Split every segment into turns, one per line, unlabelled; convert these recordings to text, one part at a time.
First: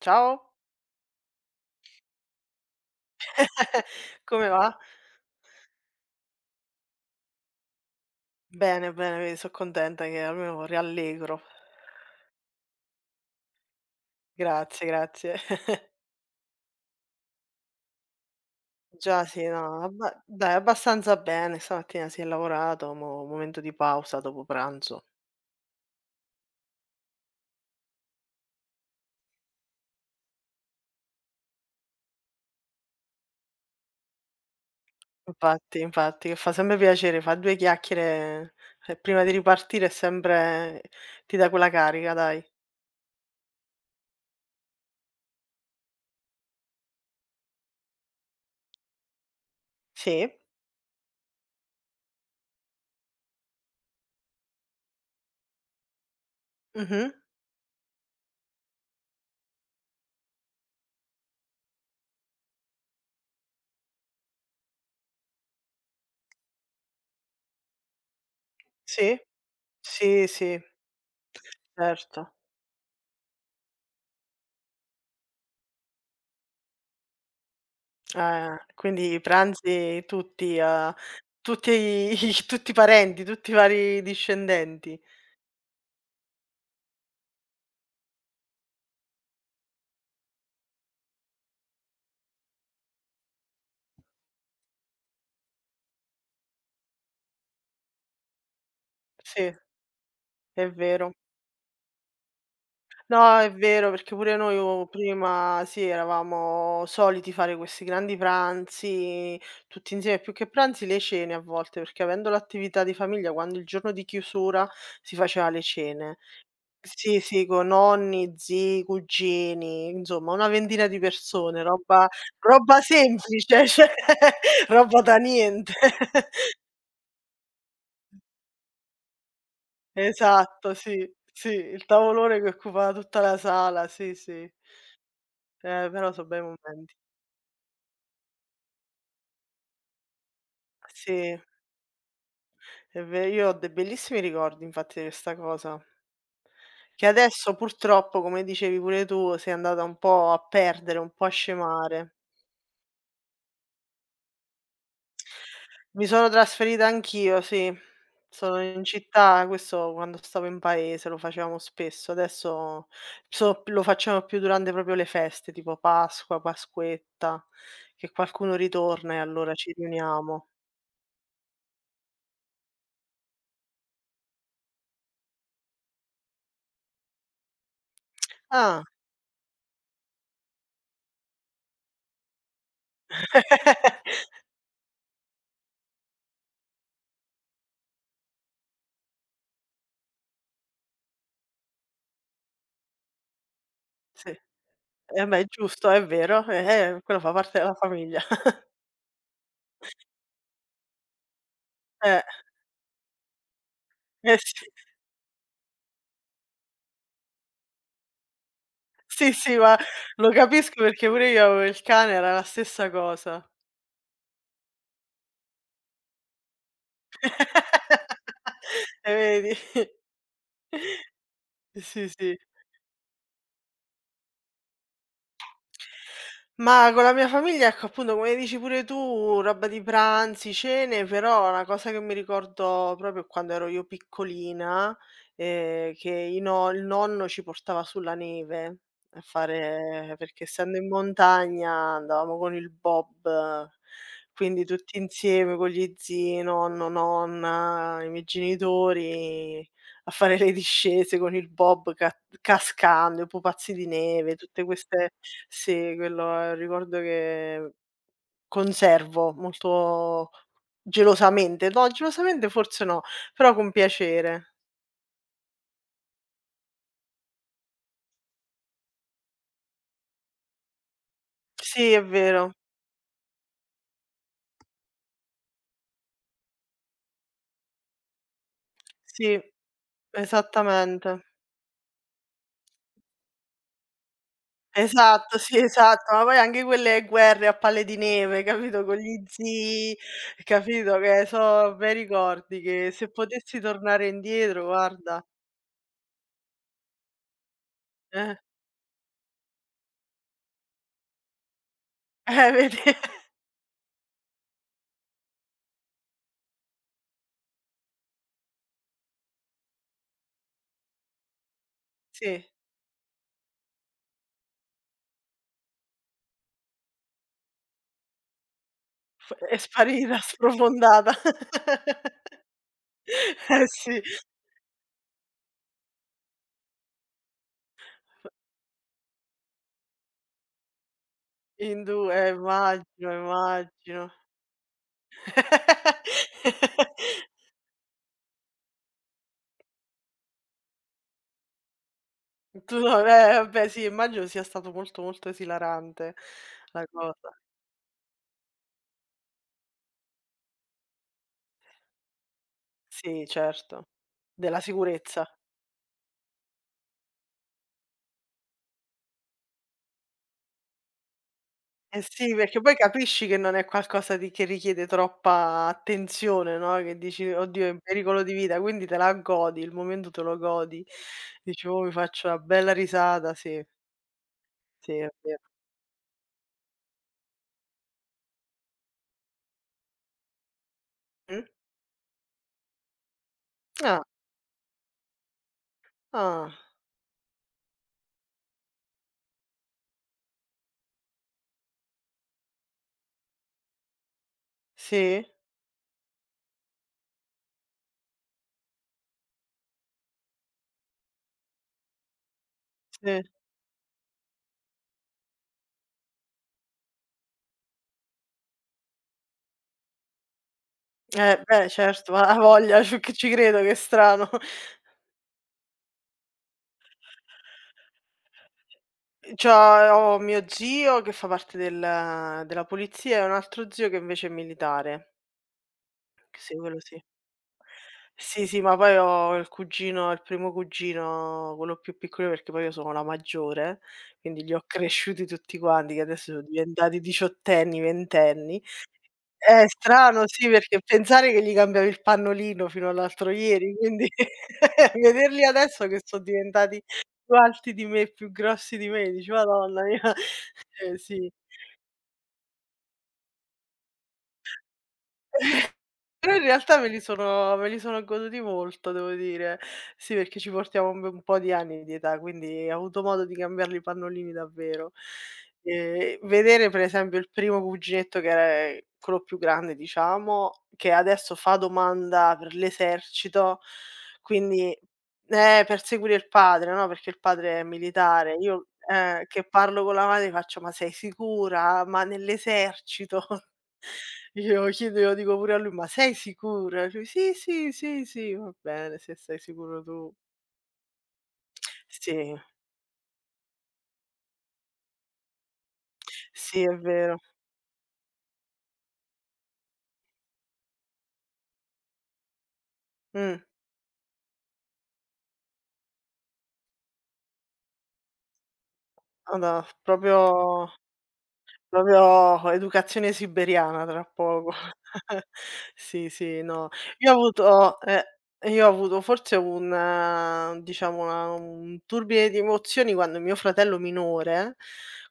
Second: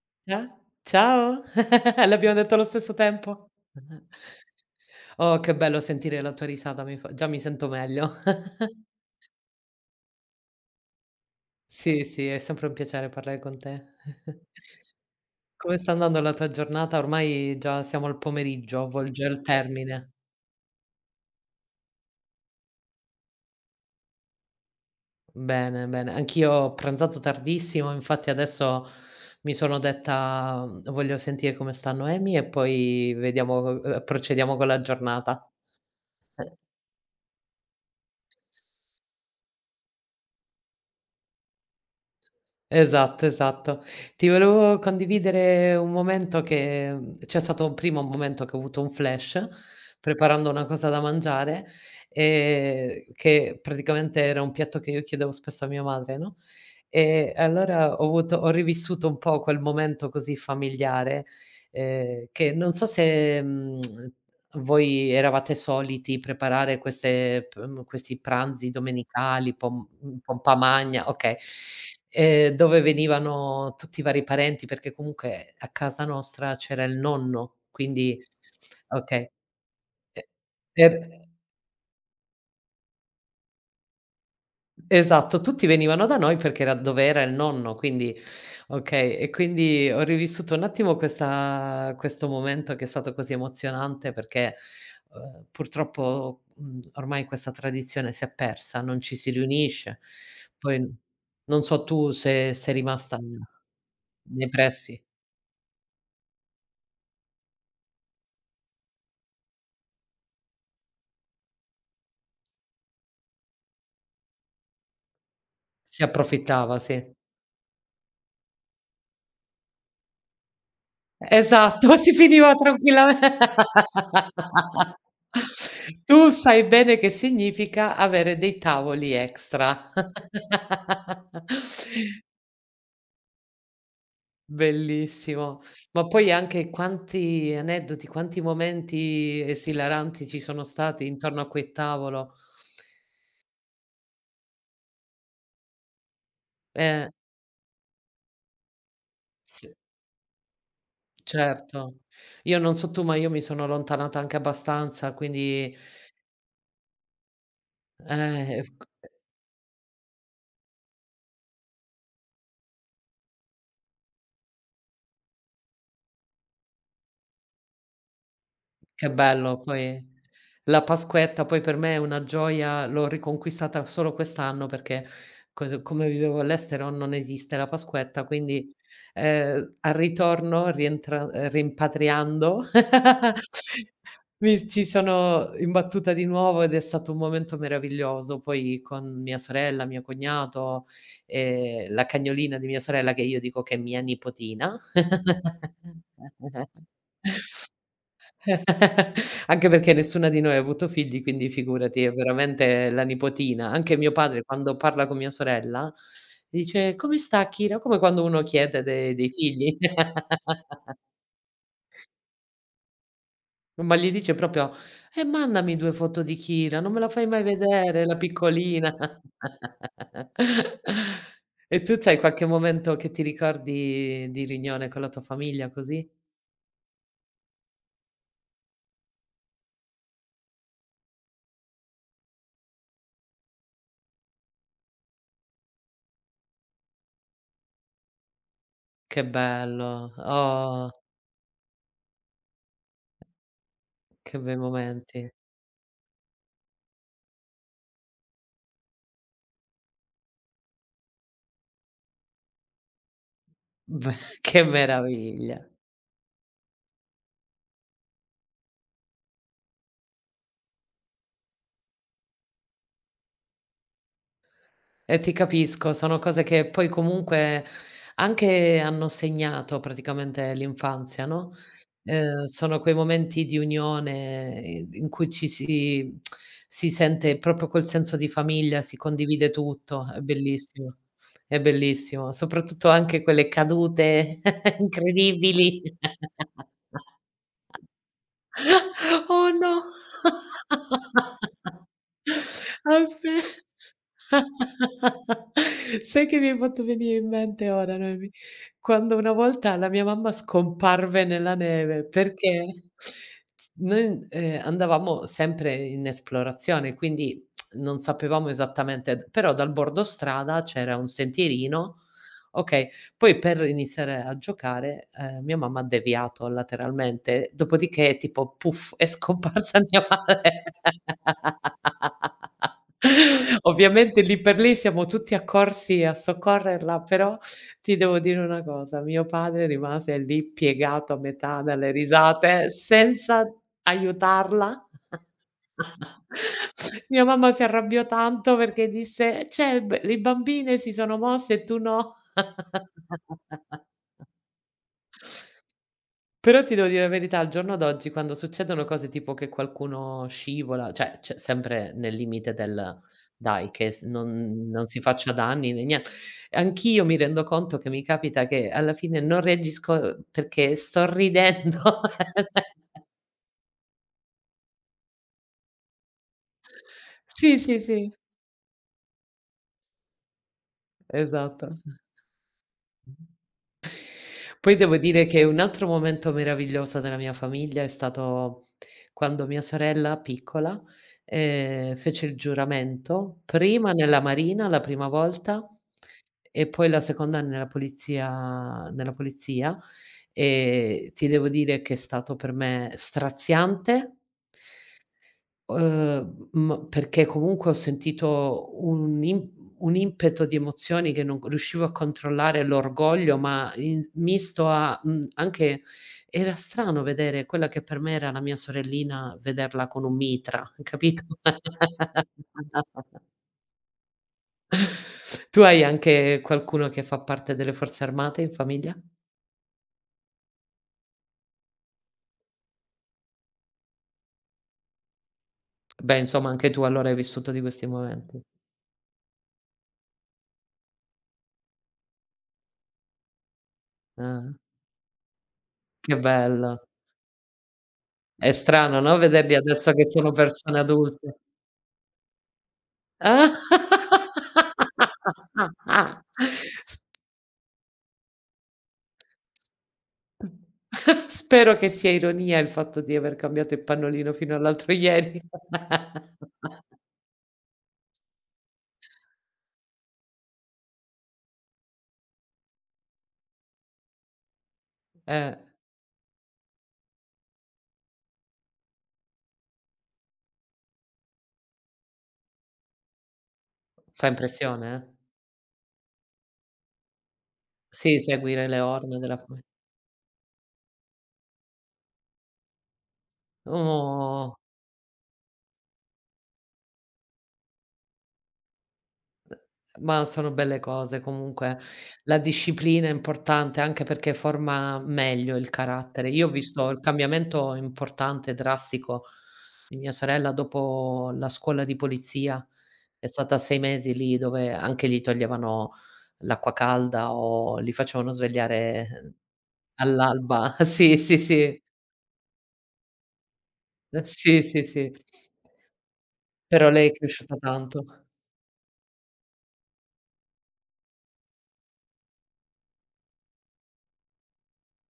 Ciao,
Cia Ciao. L'abbiamo detto allo stesso tempo?
come va?
Oh, che bello sentire la tua risata, mi fa già mi sento meglio.
Bene, bene, vedi so' contenta che almeno rallegro.
Sì, sì, è sempre un piacere parlare con te.
Grazie, grazie.
Come sta andando la tua giornata? Ormai già siamo al pomeriggio,
Già
volge al
sì, no,
termine.
abba dai abbastanza bene, stamattina si è lavorato, mo' momento di pausa dopo pranzo.
Bene, bene. Anch'io ho pranzato tardissimo, infatti adesso mi sono detta: "Voglio sentire come sta Noemi e poi vediamo, procediamo con la giornata."
Infatti, infatti, che fa sempre piacere, fa 2 chiacchiere, e prima di ripartire è sempre ti dà quella carica dai.
Esatto, esatto. Ti volevo condividere un momento che mhmm, c'è stato prima un primo momento che ho avuto un flash,
Sì,
preparando una cosa da mangiare, che praticamente era un piatto che io chiedevo spesso a mia madre, no,
mh-mh,
e allora ho rivissuto un po' quel momento così familiare, che non so se, mhmm voi eravate soliti preparare questi pranzi
sì,
domenicali,
sì,
pompa
sì,
magna, okay,
certo.
dove venivano tutti i vari parenti, perché comunque a casa nostra c'era il nonno, quindi
Ah, quindi
okay,
pranzi
e er
tutti i tutti i parenti, tutti i vari discendenti.
Esatto, tutti venivano da noi perché era dove era il nonno, quindi okay, e quindi ho rivissuto un attimo questa questo momento che è stato così emozionante perché, purtroppo, ormai questa tradizione si è persa, non ci si
Sì,
riunisce.
è
Poi
vero.
non so tu se sei rimasta
No, è vero, perché pure
nei
noi o
pressi.
prima sì, eravamo soliti fare questi grandi pranzi tutti insieme, più che pranzi le cene a volte, perché avendo l'attività di famiglia, quando il giorno di chiusura si faceva le
Si
cene.
approfittava, sì.
Sì, sì, con nonni, zii, cugini, insomma una ventina di persone,
Esatto,
roba
si finiva
roba
tranquilla
semplice, cioè roba da niente.
Tu sai bene che significa avere dei tavoli extra.
Esatto, sì, sì, il tavolone che occupava tutta la sala, sì, sì.
Bellissimo. Ma
Però so'
poi
bei
anche
momenti.
quanti aneddoti, quanti momenti esilaranti ci sono stati
Sì,
intorno a quel tavolo.
è ve io ho dei bellissimi ricordi infatti di questa cosa, che
Eh,
adesso purtroppo, come dicevi pure tu, si è
sì,
andata un po' a perdere, un po' a
certo.
scemare.
Io non so tu, ma io mi sono allontanata anche abbastanza, quindi
Mi sono trasferita anch'io, sì. Sono
ec
in città, questo quando stavo in paese lo facevamo spesso, adesso lo facciamo più durante proprio le feste, tipo Pasqua, Pasquetta, che qualcuno
Che
ritorna e allora
bello,
ci
poi
riuniamo.
la Pasquetta poi per me è una gioia, l'ho riconquistata solo quest'anno perché cos come vivevo all'estero non esiste la Pasquetta, quindi,
Ah.
al ritorno rientra rimpatriando mi s ci sono imbattuta di nuovo ed è stato un momento meraviglioso. Poi con mia sorella, mio cognato, la cagnolina di mia sorella, che io dico che è mia
Sì.
nipotina.
Eh beh, è giusto, è vero, quello fa parte della famiglia.
Anche perché nessuna di noi ha avuto figli, quindi figurati, è
Eh,
veramente la nipotina. Anche mio
eh
padre
sì.
quando parla con mia sorella, dice: "Come sta Kira?" Come quando uno chiede de dei
Sì, sì, ma
figli.
lo capisco perché pure io avevo il cane, era la stessa cosa.
Ma gli dice proprio: mandami 2 foto di Kira, non me la fai mai vedere, la
E
piccolina."
vedi? Eh
E tu
sì,
c'hai
sì.
qualche momento che ti ricordi di riunione con la tua famiglia così?
Ma con la mia famiglia, ecco, appunto, come dici pure tu, roba di pranzi, cene, però una cosa che mi ricordo proprio quando ero io piccolina, che i no il nonno ci portava sulla neve a
Che bello,
fare, perché essendo in
oh,
montagna andavamo con il bob,
che bei
quindi tutti
momenti.
insieme con gli zii, nonno, nonna, i miei genitori a fare le discese con il bob, ca cascando, i pupazzi di
Beh,
neve,
che
tutte queste.
meraviglia.
Sì, quello è un ricordo che conservo molto gelosamente. No, gelosamente forse no, però con piacere.
E ti capisco, sono cose che poi comunque anche hanno segnato praticamente l'infanzia, no,
Sì, è vero.
sono quei momenti di unione, in cui ci si sente proprio quel senso di famiglia, si
Sì,
condivide tutto,
esattamente.
è bellissimo, soprattutto anche quelle cadute
Esatto, sì,
incredibili.
esatto, ma poi anche quelle guerre a palle di neve, capito, con gli
Oh no.
zii, capito, che so bei ricordi che se
Aspe
potessi tornare indietro, guarda.
sai che mi hai fatto venire in mente ora, Noemi,
Eh.
quando una volta la mia mamma scomparve nella neve perché
Vedi?
s noi, andavamo sempre in esplorazione, quindi non sapevamo esattamente d però dal bordo strada c'era un sentierino,
Sì,
okay, poi per iniziare a giocare, mia mamma ha deviato lateralmente, dopodiché tipo puff, è
f è
scomparsa mia
sparita,
madre.
sprofondata. Eh sì,
Ovviamente lì per lì siamo tutti accorsi a soccorrerla, però ti devo dire una cosa, mio padre rimase lì piegato a metà
in
dalle
2,
risate
immagino,
senza
immagino.
aiutarla. Mia mamma si arrabbiò tanto perché disse: "Cioè b le bambine si sono mosse e tu no".
Tu no. Eh vabbè, sì, immagino sia stato molto, molto esilarante
Però ti
la
devo dire la
cosa.
verità, al giorno d'oggi quando succedono cose tipo che qualcuno scivola, cioè sempre nel limite del:
Sì,
"Dai
certo,
che s
della
non si
sicurezza.
faccia danni né nien" anch'io mi rendo conto che mi capita che alla fine non reagisco, perché sto ridendo.
Eh sì, perché poi capisci che non è qualcosa di che richiede troppa attenzione, no, che dici:
Sì,
"Oddio, è in
sì, sì,
pericolo di vita", quindi te la godi, il momento te lo godi. Dici:
esatto.
"Oh, mi faccio una bella risata", sì,
Poi
sì,
devo
è
dire
vero.
che un altro momento meraviglioso della mia famiglia è stato quando mia sorella piccola,
Mh?
fece il giuramento, prima
Ah,
nella marina la prima volta
ah,
e poi la seconda nella polizia, e ti devo dire che è stato per me straziante,
sì?
M perché comunque ho sentito un impeto di emozioni che non riuscivo a controllare,
Sì.
l'orgoglio, ma in misto a, anche era strano vedere quella che per me era la mia sorellina, vederla con un mitra, capito?
Beh, certo, ma ha voglia, ci che ci credo, che strano.
Tu hai anche qualcuno che fa parte delle forze armate in famiglia?
C'ho ho mio zio che fa parte della polizia, e un altro zio che invece è militare.
Beh, insomma
Sì,
anche
quello
tu
sì.
allora hai vissuto di questi momenti.
Sì, sì, ma poi ho il primo cugino, quello più piccolo, perché poi io sono la maggiore, quindi li
Ah,
ho cresciuti tutti quanti, che
che
adesso sono
bello.
diventati diciottenni,
È
ventenni.
strano, no, vederli
È
adesso che
strano,
sono
sì, perché
persone
pensare
adulte.
che gli cambiavi il pannolino fino all'altro ieri, quindi vederli adesso che so'
Ah.
diventati
S
più alti di me, più grossi di me, dici: "Madonna mia". Sì.
Spero che sia ironia il fatto di aver cambiato il pannolino fino all'altro ieri.
Però in realtà me li sono me li sono goduti molto, devo dire. Sì, perché ci portiamo un po' di anni di età, quindi ho avuto modo di cambiarli i pannolini davvero.
Eh,
Vedere per esempio il primo cuginetto che era, quello più grande diciamo, che adesso fa domanda per l'esercito,
fa
quindi
impressione, eh?
per seguire il padre, no, perché il padre è
Sì,
militare. Io,
seguire le orme della
che
fa
parlo con la madre, faccio: "Ma sei sicura? Ma nell'esercito?"
oh.
Glielo dico pure a lui: "Ma sei sicura?" Lui: "Sì, sì, sì, sì, va bene, se sei sicuro tu."
Ma sono belle cose comunque.
Sì,
La disciplina è importante anche perché forma meglio il carattere. Io ho
sì, è
visto il
vero.
cambiamento importante, drastico di mia sorella dopo la scuola di polizia. È
Mh.
stata 6 mesi lì dove anche lì toglievano l'acqua calda o li facevano svegliare
Guarda, proprio
all'alba. Sì, sì, sì.
Proprio educazione siberiana tra poco.
Sì, sì, sì.
Sì, sì, no.
Però lei
Io
è
ho
cresciuta
avuto ehm,
tanto.
io ho avuto forse un diciamo una un turbine di emozioni quando mio fratello minore,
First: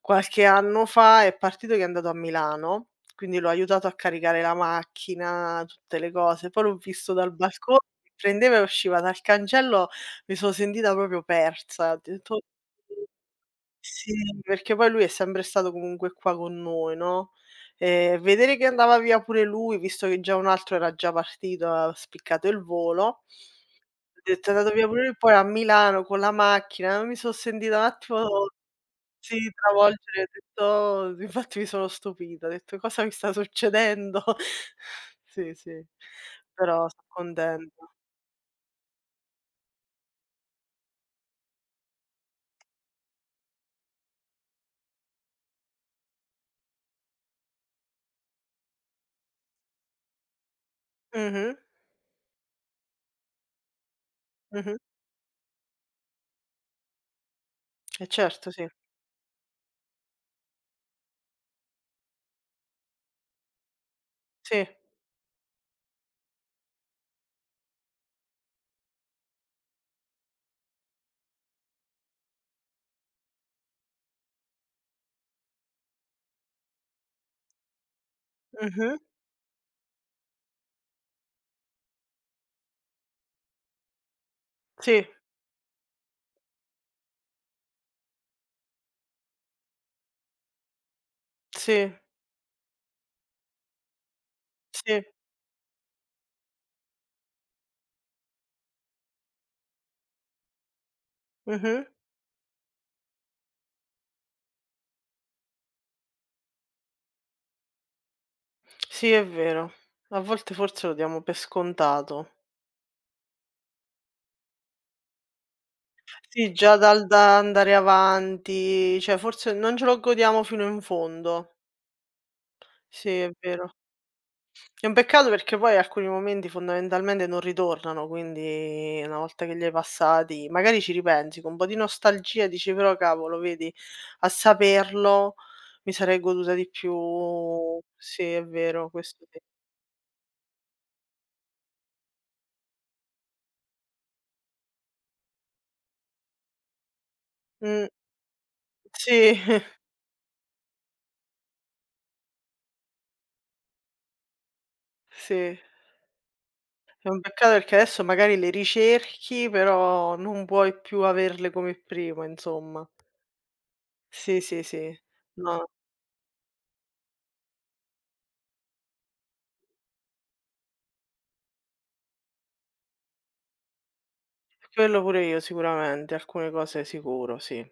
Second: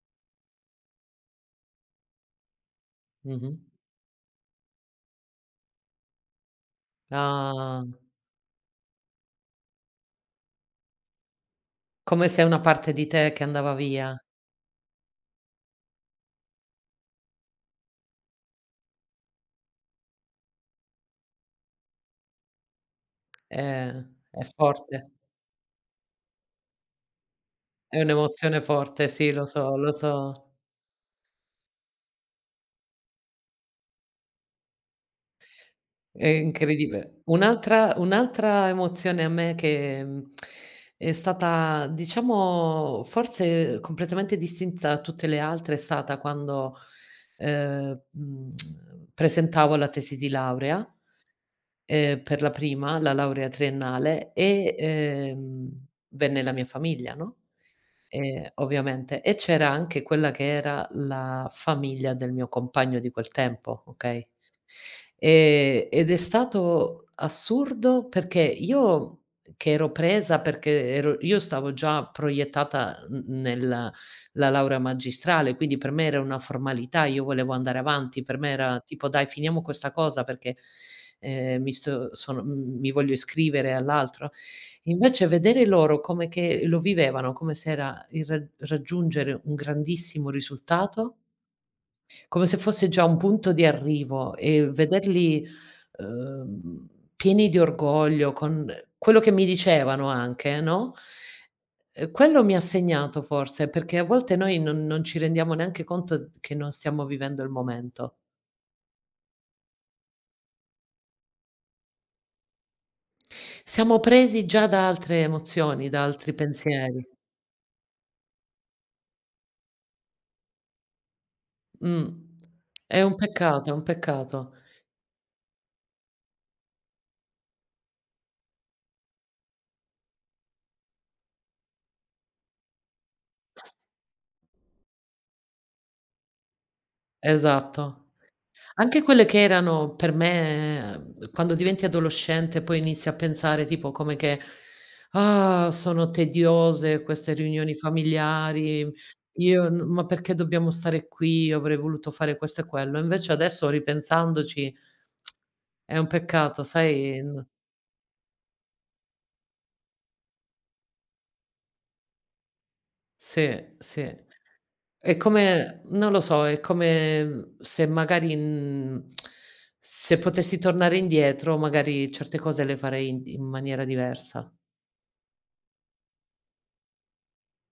qualche anno fa, è partito, che è andato a Milano, quindi l'ho
Mh-mh.
aiutato a caricare la macchina, tutte le cose. Poi l'ho visto dal balcone
Ah,
che prendeva e usciva dal cancello, mi sono sentita proprio persa. Ho
come
detto
se una parte di te che andava
sì,
via.
perché poi lui è sempre stato comunque qua con noi, no, vedere che andava via pure lui, visto che già un altro era già partito, aveva spiccato il volo,
Eh,
ho
è
detto: "È andato via pure
forte.
lui", poi a Milano con la macchina, mi son sentita un
È
attimo,
un'emozione forte, sì, lo
sì,
so, lo
travolgere, ho
so.
detto "Oh", infatti mi sono stupita, ho detto: "Cosa mi sta succedendo?" Sì, sì,
È
però so'
incredibile.
contenta.
Un'altra emozione a me che, è stata diciamo forse completamente distinta da tutte le altre, è stata quando, ehm, mhmm, presentavo la tesi di laurea,
Mh-mh,
Per la prima, la laurea triennale e,
mh-mh.
venne la mia famiglia, no,
E certo, sì.
ovviamente, e c'era anche quella che era la famiglia del mio compagno di quel tempo, okay,
Sì.
ed è stato assurdo perché io che ero presa perché ero io stavo già proiettata n nel la laurea magistrale, quindi per me era una formalità, io volevo andare avanti, per me era
Mh-mh.
tipo: "Dai, finiamo questa cosa perché, mi sto sono mhmm, mi voglio iscrivere all'altro".
Sì,
Invece vedere loro come che lo vivevano, come se era il ra raggiungere un grandissimo risultato
sì,
come se fosse già un punto di arrivo e
sì.
vederli, uhm, pieni di orgoglio con quello che mi dicevano anche, no,
Mh-mh.
quello mi ha segnato forse, perché a volte noi non ci rendiamo neanche conto che non stiamo vivendo il momento.
Sì, è vero. A volte forse lo diamo per scontato.
Siamo presi già da altre emozioni, da altri
Sì, già dal
pensieri.
da andare avanti, cioè forse non ce lo godiamo fino in fondo.
Mh. È
Sì,
un
è
peccato,
vero.
è un peccato.
È un peccato perché poi alcuni momenti fondamentalmente non ritornano, quindi una volta che li hai passati, magari ci ripensi con un po' di nostalgia e dici: "Però cavolo, vedi, a saperlo mi sarei goduta di più",
Esatto.
sì, è vero,
Anche quelle
questo sì.
che erano per me quando diventi adolescente poi inizi a pensare tipo come che: "Ah, sono tediose queste riunioni
Mh,
familiari,
sì,
io n ma perché dobbiamo stare qui? Io avrei voluto fare questo e quello". Invece adesso ripensandoci
sì.
è un peccato,
È un
sai, n
peccato perché adesso magari le ricerchi, però non puoi più averle come prima, insomma.
sì, sì.
Sì, sì, sì.
È
No,
come non lo so, è come, se magari, se potessi tornare indietro magari certe cose le farei in maniera diversa.
quello pure io sicuramente, alcune cose sicuro, sì.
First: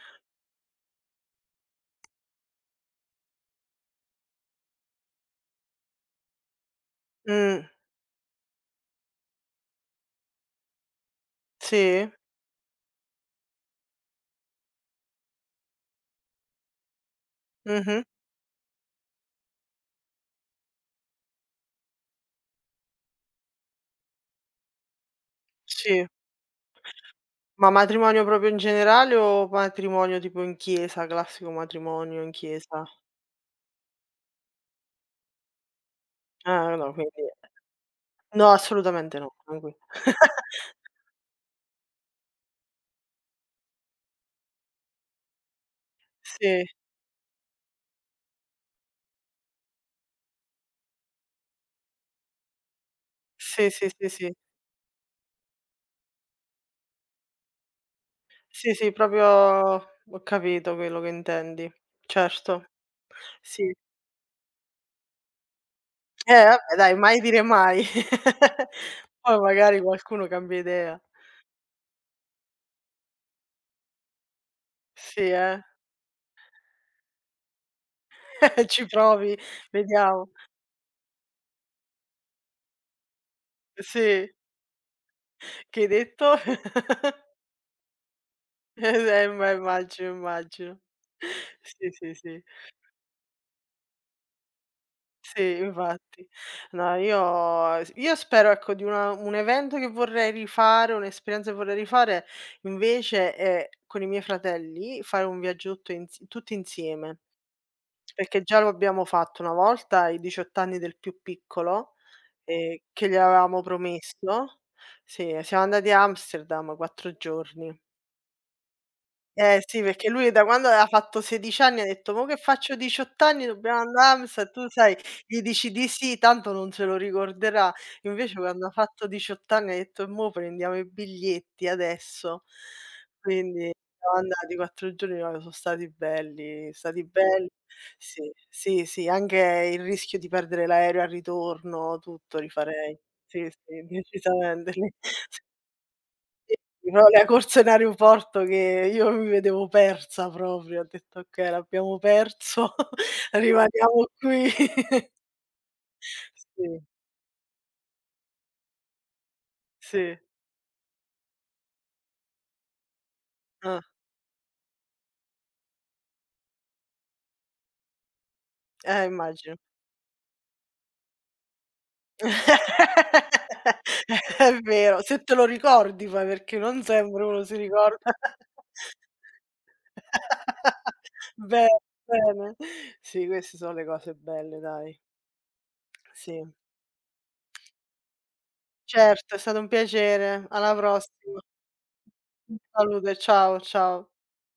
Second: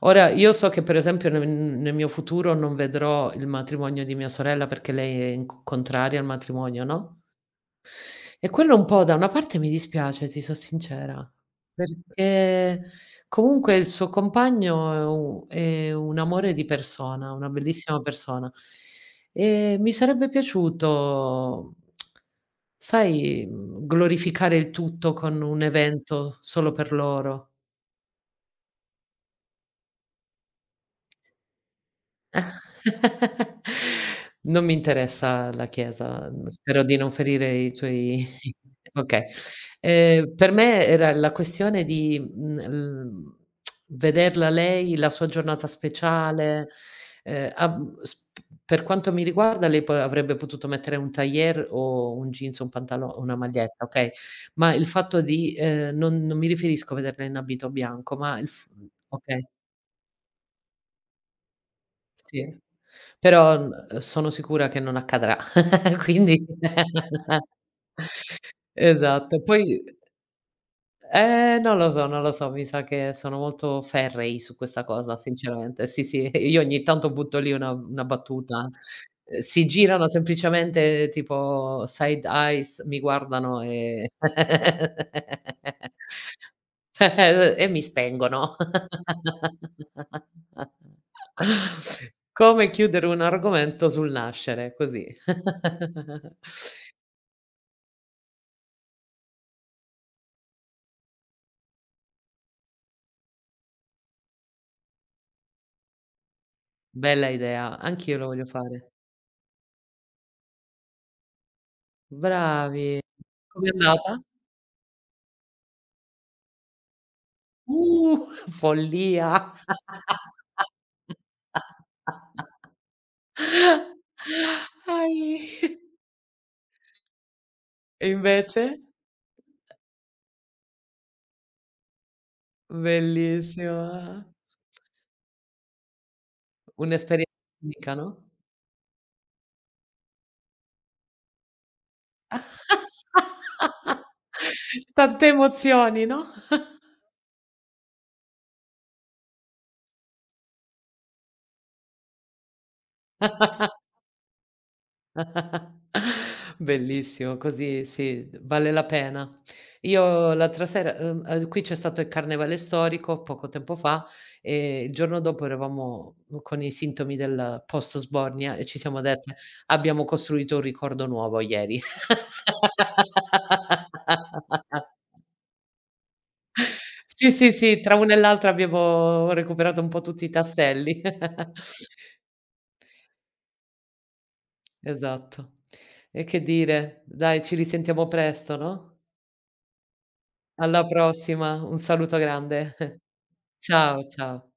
Ora, io so che per esempio nel mio futuro non vedrò il matrimonio di mia sorella perché lei è in c contraria al matrimonio, no,
Mh,
e quello un po' da una parte mi dispiace, ti so sincera,
sì?
perché comunque il suo compagno è un amore di persona, una bellissima
Mh-mh.
persona. E mi sarebbe piaciuto, sai, glorificare il tutto con un
Sì.
evento solo per loro.
Ma matrimonio proprio in generale, o matrimonio tipo in chiesa, classico matrimonio in chiesa?
Non mi interessa la chiesa, n
Ah,
spero
no,
di non
quindi
ferire i tuoi
no, assolutamente
okay.
no, tranqui.
Per me era la questione di, l vederla lei, la sua giornata
Sì,
speciale, a mhmm, s p per quanto mi riguarda lei poi avrebbe potuto mettere un tailleur o un jeans, un pantalo una
sì,
maglietta,
sì, sì,
okay,
sì.
ma il fatto di non mi riferisco a vederla in abito bianco, ma il f
Sì, sì, proprio
okay.
ho capito quello che intendi.
Sì,
Certo.
però,
Sì.
sono sicura che non accadrà, quindi.
Vabbè dai, mai dire mai. Poi
Esatto,
magari
poi
qualcuno cambia idea.
non lo so, non lo so, mi sa che sono molto ferrei su questa cosa
Sì, eh.
sinceramente. Sì, sì, io ogni tanto butto lì una battuta.
Ci provi,
Si girano
vediamo.
semplicemente tipo side eyes, mi guardano e
Sì. Che hai detto?
E mi spengono.
Ma immagino, immagino. Sì, sì, sì.
Come chiudere un argomento sul nascere, così.
Sì, infatti. No, io spero, ecco, di una un evento che vorrei rifare, un'esperienza che vorrei rifare, invece, è con i miei fratelli fare un viaggiotto, ins tutti insieme,
Bella idea, anch'io lo
perché
voglio
già lo
fare.
abbiamo fatto una volta ai 18 anni del più piccolo,
Bravi.
che gli avevamo
Com'è andata?
promesso. Sì, siamo andati a Amsterdam 4 giorni.
Uh, Follia.
Eh sì, perché lui da quando aveva fatto 16 anni ha detto: "Mo' che faccio 18 anni dobbiamo andà a Amsterdam", tu sai, gli dici
Ahi.
di sì, tanto non se lo ricorderà.
E
Invece
invece?
quando ha fatto 18 anni ha detto: "E mo' prendiamo i biglietti adesso". Quindi siamo
Bellissima.
andati 4 giorni, no, so' stati belli, stati
Un'esperienza
belli.
unica, no?
Sì, sì, sì, anche il rischio di perdere l'aereo al ritorno, tutto rifarei. Sì, sì, decisamente.
Tante emozioni, no?
No, la corsa in aeroporto, che io mi vedevo persa proprio, ho detto: "Okay, l'abbiamo perso, rimaniamo qui." Sì,
Bellissimo, così sì, vale la pena.
sì.
Io l'altra sera qui c'è stato il carnevale storico poco tempo
Ah,
fa e il giorno dopo eravamo con i sintomi del post sbornia e ci siamo dette:
immagino.
"Abbiamo costruito un ricordo nuovo ieri."
È vero, se te lo ricordi poi, perché non sempre
Sì,
uno
sì,
si
sì, tra
ricorda.
una e l'altra abbiamo recuperato un po' tutti i tasselli.
Beh, bene. Sì, queste sono le cose belle, dai.
Esatto. E che
Sì.
dire, dai ci risentiamo presto, no?
Certo, è stato un piacere. Alla
Alla
prossima.
prossima, un saluto
Un
grande.
saluto e ciao, ciao.
Ciao, ciao.